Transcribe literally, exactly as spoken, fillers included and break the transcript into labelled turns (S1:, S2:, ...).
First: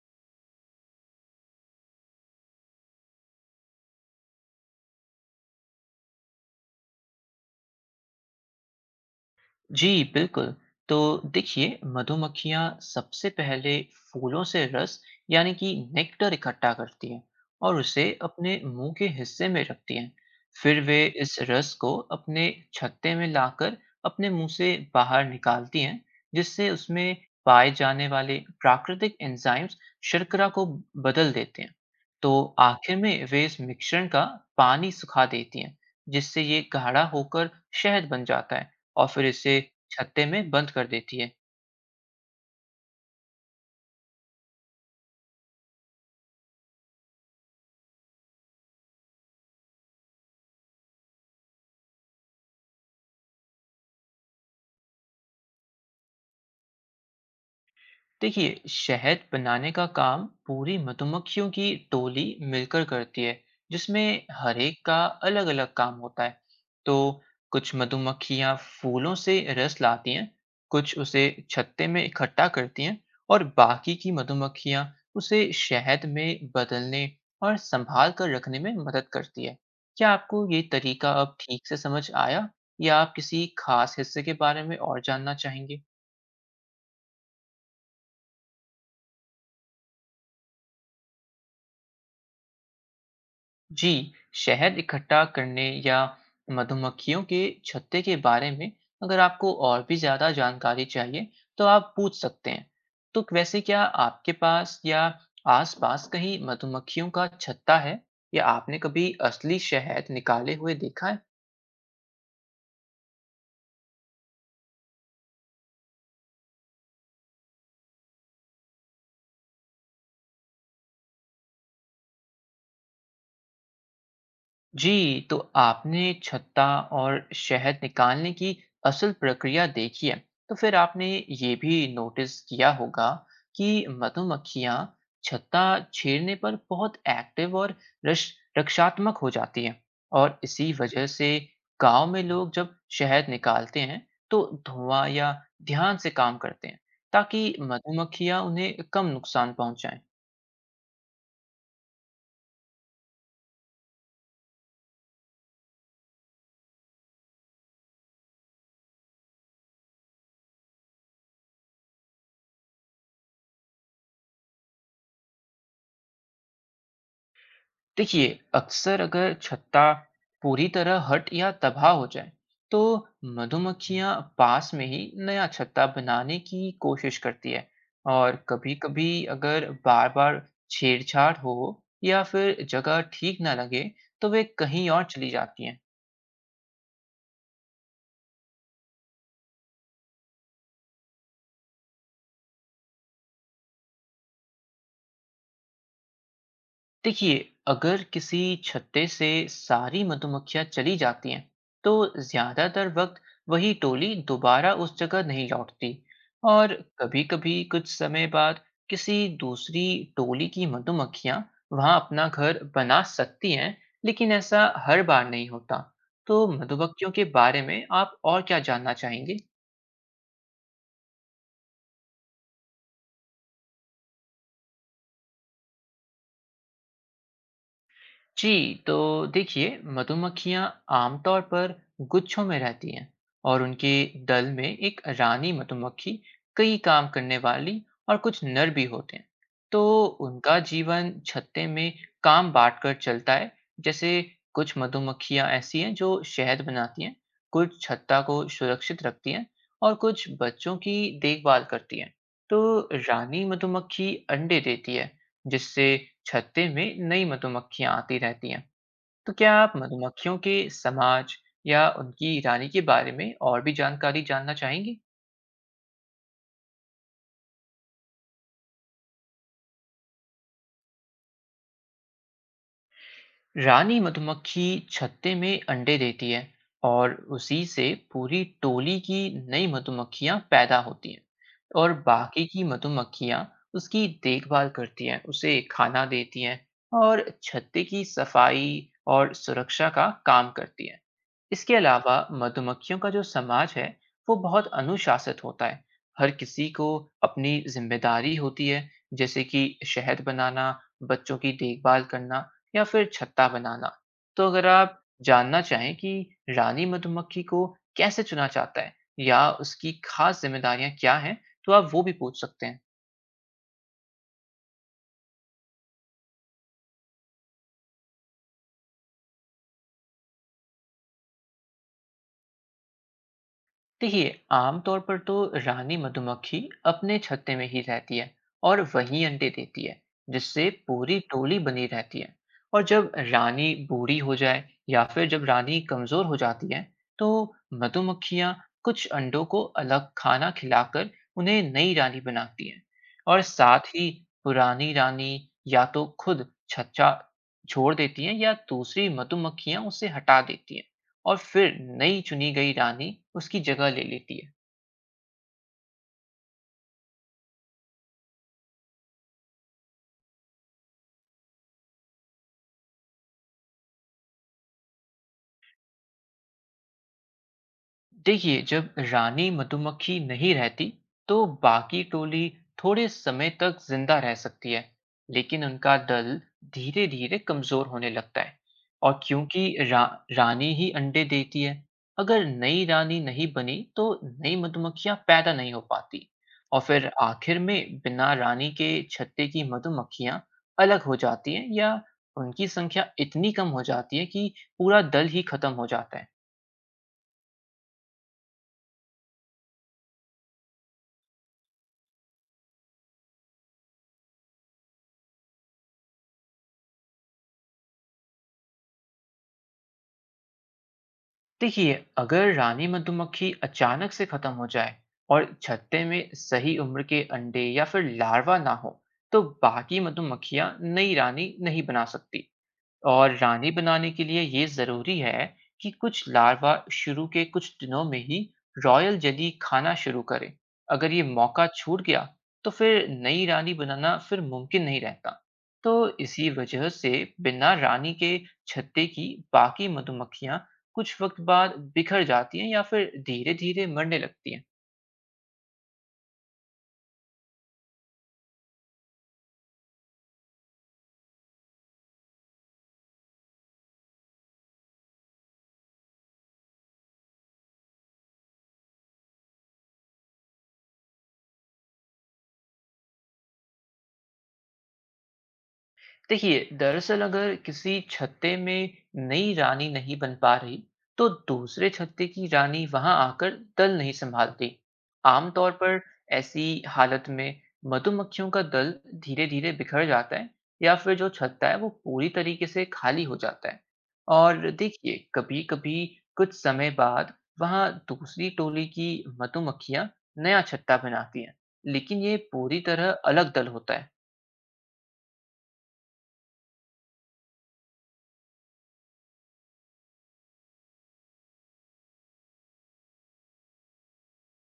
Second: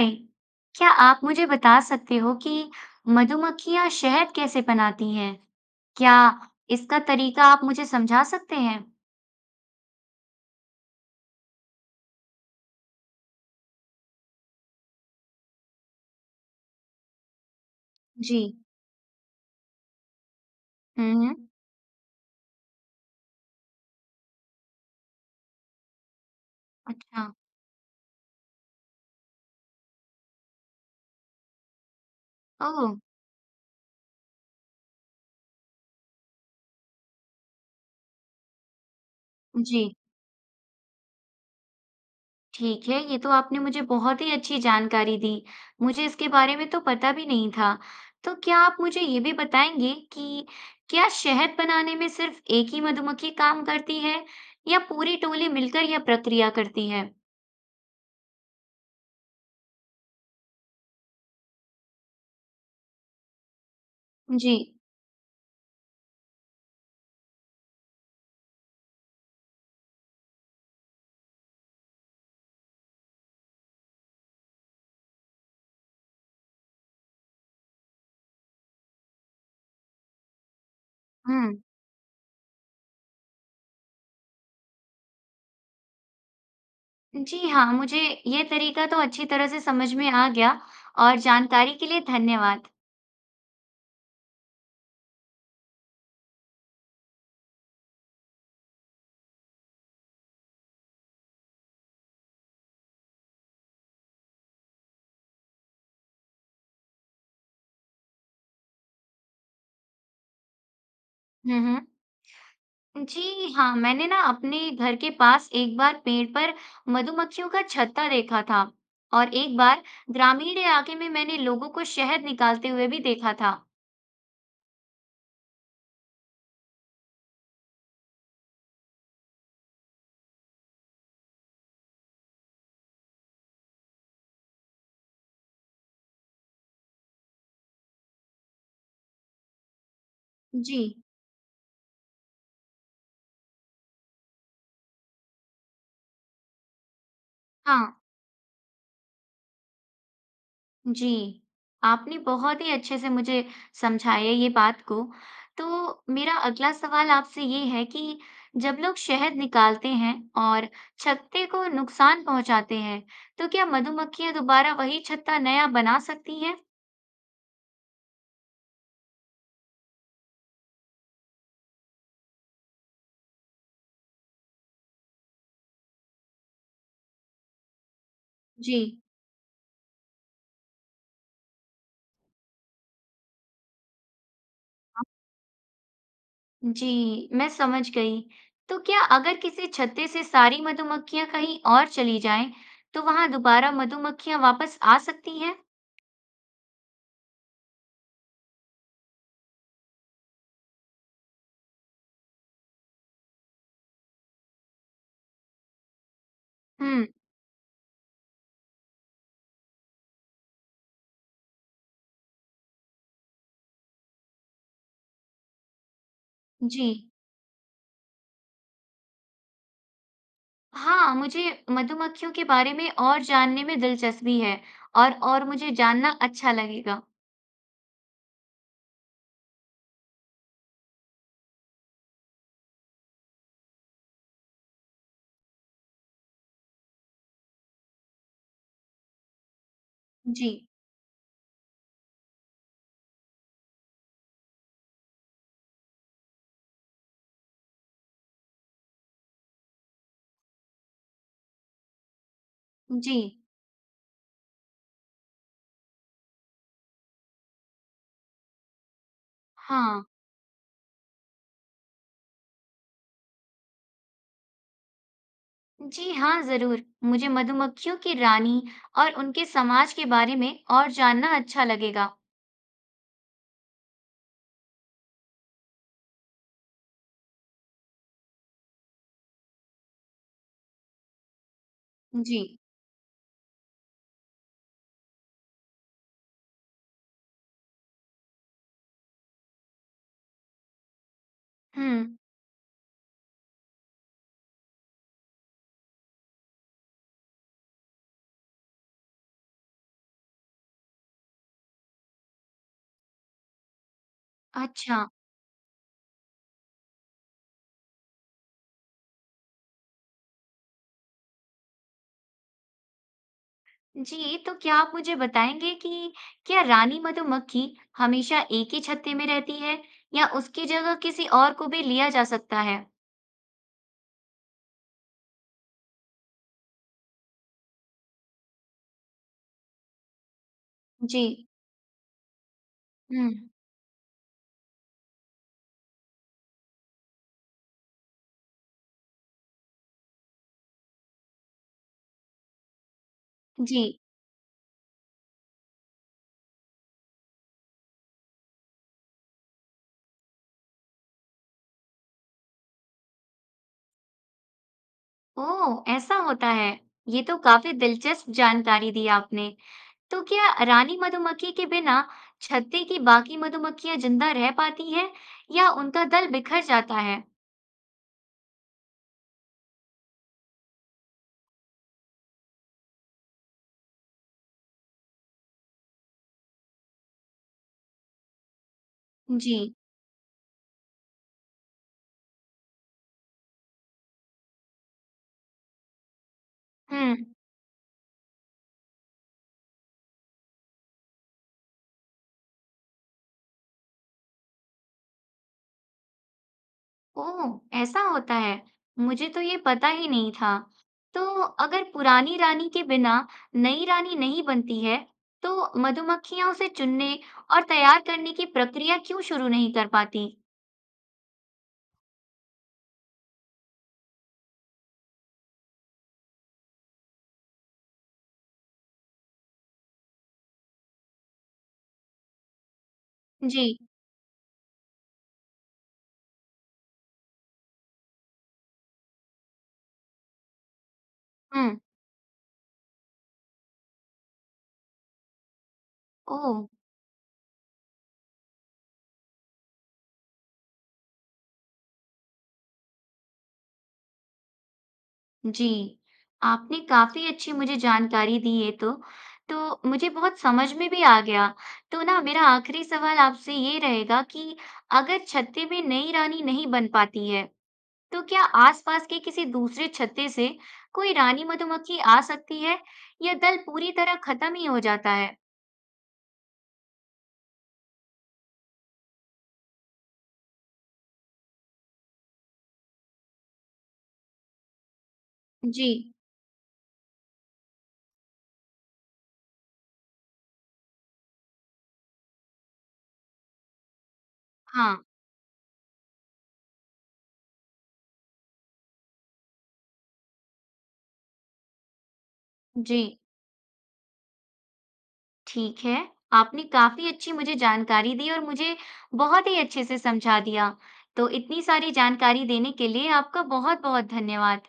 S1: नहीं, क्या आप मुझे बता सकते हो कि मधुमक्खियां शहद कैसे बनाती हैं? क्या इसका तरीका आप मुझे समझा सकते हैं?
S2: जी, बिल्कुल। तो देखिए, मधुमक्खियाँ सबसे पहले फूलों से रस यानी कि नेक्टर इकट्ठा करती हैं और उसे
S1: जी।
S2: अपने मुंह के हिस्से में रखती हैं। फिर वे
S1: हम्म।
S2: इस रस को अपने छत्ते में लाकर अपने मुंह से बाहर निकालती हैं, जिससे उसमें
S1: अच्छा।
S2: पाए जाने वाले प्राकृतिक एंजाइम्स शर्करा को बदल देते हैं। तो
S1: ओह।
S2: आखिर में वे इस मिश्रण का पानी सुखा देती हैं, जिससे ये गाढ़ा होकर शहद बन जाता है। और फिर इसे
S1: जी।
S2: छत्ते में बंद कर देती है।
S1: ठीक है, ये तो आपने मुझे बहुत ही अच्छी जानकारी दी। मुझे इसके बारे में तो पता भी नहीं था। तो क्या आप मुझे ये भी बताएंगे कि क्या शहद बनाने में सिर्फ एक ही मधुमक्खी काम करती है या पूरी टोली मिलकर यह प्रक्रिया करती है?
S2: देखिए, शहद बनाने का काम पूरी मधुमक्खियों की टोली मिलकर करती है, जिसमें
S1: जी।
S2: हर एक का अलग अलग काम होता है। तो कुछ मधुमक्खियां फूलों से रस लाती हैं, कुछ उसे छत्ते में इकट्ठा करती हैं, और बाकी की मधुमक्खियां उसे शहद में बदलने और संभाल कर रखने में मदद करती है। क्या आपको ये तरीका अब
S1: हम्म।
S2: ठीक से समझ आया, या आप किसी खास हिस्से के बारे में और जानना चाहेंगे?
S1: जी हाँ, मुझे ये तरीका तो अच्छी तरह से समझ में आ गया और जानकारी के लिए धन्यवाद।
S2: जी, शहद इकट्ठा करने या मधुमक्खियों के छत्ते के बारे में अगर आपको और भी ज़्यादा जानकारी चाहिए, तो आप पूछ सकते हैं। तो वैसे क्या आपके पास या आसपास कहीं मधुमक्खियों का छत्ता है, या आपने कभी असली शहद निकाले हुए देखा है?
S1: हम्म। जी हाँ, मैंने ना अपने घर के पास एक बार पेड़ पर मधुमक्खियों का छत्ता देखा था और एक बार ग्रामीण इलाके में मैंने लोगों को शहद निकालते हुए भी देखा था।
S2: जी, तो आपने छत्ता और शहद निकालने की असल प्रक्रिया देखी है, तो फिर आपने ये भी नोटिस किया होगा कि मधुमक्खियां छत्ता छेड़ने पर बहुत एक्टिव और रश रक्षात्मक हो जाती हैं, और इसी
S1: जी
S2: वजह से गांव में लोग जब शहद निकालते हैं तो धुआं या ध्यान से काम करते हैं, ताकि
S1: हाँ।
S2: मधुमक्खियां उन्हें कम नुकसान पहुंचाएं।
S1: जी, आपने बहुत ही अच्छे से मुझे समझाया ये बात को। तो मेरा अगला सवाल आपसे ये है कि जब लोग शहद निकालते हैं और छत्ते को नुकसान पहुंचाते हैं, तो क्या मधुमक्खियां दोबारा वही छत्ता नया बना सकती हैं?
S2: देखिए, अक्सर अगर छत्ता पूरी तरह हट या तबाह हो जाए, तो मधुमक्खियां पास में ही नया छत्ता बनाने की कोशिश करती है। और
S1: जी।
S2: कभी-कभी अगर बार-बार छेड़छाड़ हो या फिर जगह ठीक ना लगे, तो वे कहीं और चली जाती हैं।
S1: जी, मैं समझ गई। तो क्या अगर किसी छत्ते से सारी मधुमक्खियां कहीं और चली जाएं, तो वहां दोबारा मधुमक्खियां वापस आ सकती हैं?
S2: देखिए, अगर किसी छत्ते से सारी मधुमक्खियां चली जाती हैं, तो ज्यादातर वक्त वही टोली दोबारा उस जगह नहीं लौटती। और
S1: हम्म।
S2: कभी-कभी कुछ समय बाद किसी दूसरी टोली की मधुमक्खियां वहां अपना घर बना सकती हैं, लेकिन ऐसा हर बार नहीं होता। तो
S1: जी।
S2: मधुमक्खियों के बारे में आप और क्या जानना चाहेंगे?
S1: हाँ, मुझे मधुमक्खियों के बारे में और जानने में दिलचस्पी है और और मुझे जानना अच्छा लगेगा।
S2: जी, तो देखिए, मधुमक्खियां आमतौर पर गुच्छों में रहती हैं, और उनके दल में एक रानी मधुमक्खी, कई काम करने वाली, और कुछ नर भी होते हैं। तो
S1: जी।
S2: उनका जीवन छत्ते में काम बांटकर चलता है। जैसे कुछ मधुमक्खियां ऐसी हैं जो शहद बनाती हैं, कुछ छत्ता को सुरक्षित रखती हैं, और कुछ बच्चों की देखभाल करती हैं। तो
S1: जी।
S2: रानी मधुमक्खी अंडे देती है, जिससे छत्ते में नई मधुमक्खियां आती रहती हैं। तो क्या आप
S1: हाँ।
S2: मधुमक्खियों के समाज या उनकी रानी के बारे में और भी जानकारी जानना चाहेंगी?
S1: जी हाँ, ज़रूर। मुझे मधुमक्खियों की रानी और उनके समाज के बारे में और जानना अच्छा लगेगा।
S2: रानी मधुमक्खी छत्ते में अंडे देती है, और उसी से पूरी टोली की नई मधुमक्खियां पैदा होती हैं। और
S1: जी।
S2: बाकी की मधुमक्खियां उसकी देखभाल करती हैं, उसे खाना देती हैं, और छत्ते की सफाई और सुरक्षा का काम करती हैं। इसके
S1: हम्म।
S2: अलावा मधुमक्खियों का जो समाज है वो बहुत अनुशासित होता है। हर किसी को अपनी जिम्मेदारी होती है, जैसे कि शहद बनाना, बच्चों की देखभाल करना, या फिर छत्ता बनाना। तो अगर आप
S1: अच्छा।
S2: जानना चाहें कि रानी मधुमक्खी को कैसे चुना जाता है, या उसकी खास जिम्मेदारियां क्या हैं, तो आप वो भी पूछ सकते हैं।
S1: जी, तो क्या आप मुझे बताएंगे कि क्या रानी मधुमक्खी हमेशा एक ही छत्ते में रहती है या उसकी जगह किसी और को भी लिया जा सकता है?
S2: देखिए, आमतौर पर तो रानी मधुमक्खी अपने छत्ते में ही रहती है और वहीं अंडे देती है, जिससे पूरी
S1: जी।
S2: टोली बनी रहती है। और जब
S1: हम्म।
S2: रानी बूढ़ी हो जाए, या फिर जब रानी कमजोर हो जाती है, तो मधुमक्खियां कुछ अंडों को अलग खाना खिलाकर उन्हें नई रानी बनाती हैं। और साथ
S1: जी।
S2: ही पुरानी रानी या तो खुद छत्ता छोड़ देती हैं, या दूसरी मधुमक्खियां उसे हटा देती हैं, और फिर नई चुनी गई रानी उसकी जगह ले लेती है।
S1: ओह, ऐसा होता है। ये तो काफी दिलचस्प जानकारी दी आपने। तो क्या रानी मधुमक्खी के बिना छत्ते की बाकी मधुमक्खियां जिंदा रह पाती हैं या उनका दल बिखर जाता है?
S2: देखिए, जब रानी मधुमक्खी नहीं रहती, तो बाकी टोली थोड़े समय तक जिंदा रह सकती है, लेकिन उनका दल धीरे धीरे कमजोर होने लगता है। और
S1: जी।
S2: क्योंकि रा, रानी ही अंडे देती है, अगर नई रानी नहीं बनी तो नई मधुमक्खियां पैदा नहीं हो पाती। और फिर
S1: हम्म।
S2: आखिर में बिना रानी के छत्ते की मधुमक्खियां अलग हो जाती हैं, या उनकी संख्या इतनी कम हो जाती है कि पूरा दल ही खत्म हो जाता है।
S1: ओह, ऐसा होता है। मुझे तो ये पता ही नहीं था। तो अगर पुरानी रानी के बिना नई रानी नहीं बनती है, तो मधुमक्खियां उसे चुनने और तैयार करने की प्रक्रिया क्यों शुरू नहीं कर पाती?
S2: देखिए, अगर रानी मधुमक्खी अचानक से खत्म हो जाए और छत्ते में सही उम्र के अंडे या फिर लार्वा ना हो, तो बाकी मधुमक्खियां नई रानी नहीं बना सकती। और
S1: जी।
S2: रानी बनाने के लिए ये ज़रूरी है कि कुछ लार्वा शुरू के कुछ दिनों में ही रॉयल जेली खाना शुरू करें। अगर ये मौका
S1: हम्म।
S2: छूट गया, तो फिर नई रानी बनाना फिर मुमकिन नहीं रहता। तो इसी
S1: ओह।
S2: वजह से बिना रानी के छत्ते की बाकी मधुमक्खियां कुछ वक्त बाद बिखर जाती हैं, या फिर धीरे-धीरे मरने लगती हैं।
S1: जी, आपने काफ़ी अच्छी मुझे जानकारी दी ये तो। तो मुझे बहुत समझ में भी आ गया। तो ना मेरा आखिरी सवाल आपसे ये रहेगा कि अगर छत्ते में नई रानी नहीं बन पाती है, तो क्या आसपास के किसी दूसरे छत्ते से कोई रानी मधुमक्खी आ सकती है या दल पूरी तरह खत्म ही हो जाता है?
S2: देखिए, दरअसल अगर किसी छत्ते में नई रानी नहीं बन पा रही, तो दूसरे छत्ते की रानी वहां आकर दल नहीं संभालती। आमतौर
S1: जी।
S2: पर ऐसी हालत में मधुमक्खियों का दल धीरे धीरे बिखर जाता है, या फिर जो छत्ता है वो पूरी तरीके से खाली हो जाता है। और
S1: हाँ।
S2: देखिए, कभी कभी कुछ समय बाद वहां दूसरी टोली की मधुमक्खियां नया छत्ता बनाती हैं, लेकिन ये पूरी
S1: जी।
S2: तरह अलग दल होता है।
S1: ठीक है, आपने काफ़ी अच्छी मुझे जानकारी दी और मुझे बहुत ही अच्छे से समझा दिया। तो इतनी सारी जानकारी देने के लिए आपका बहुत-बहुत धन्यवाद।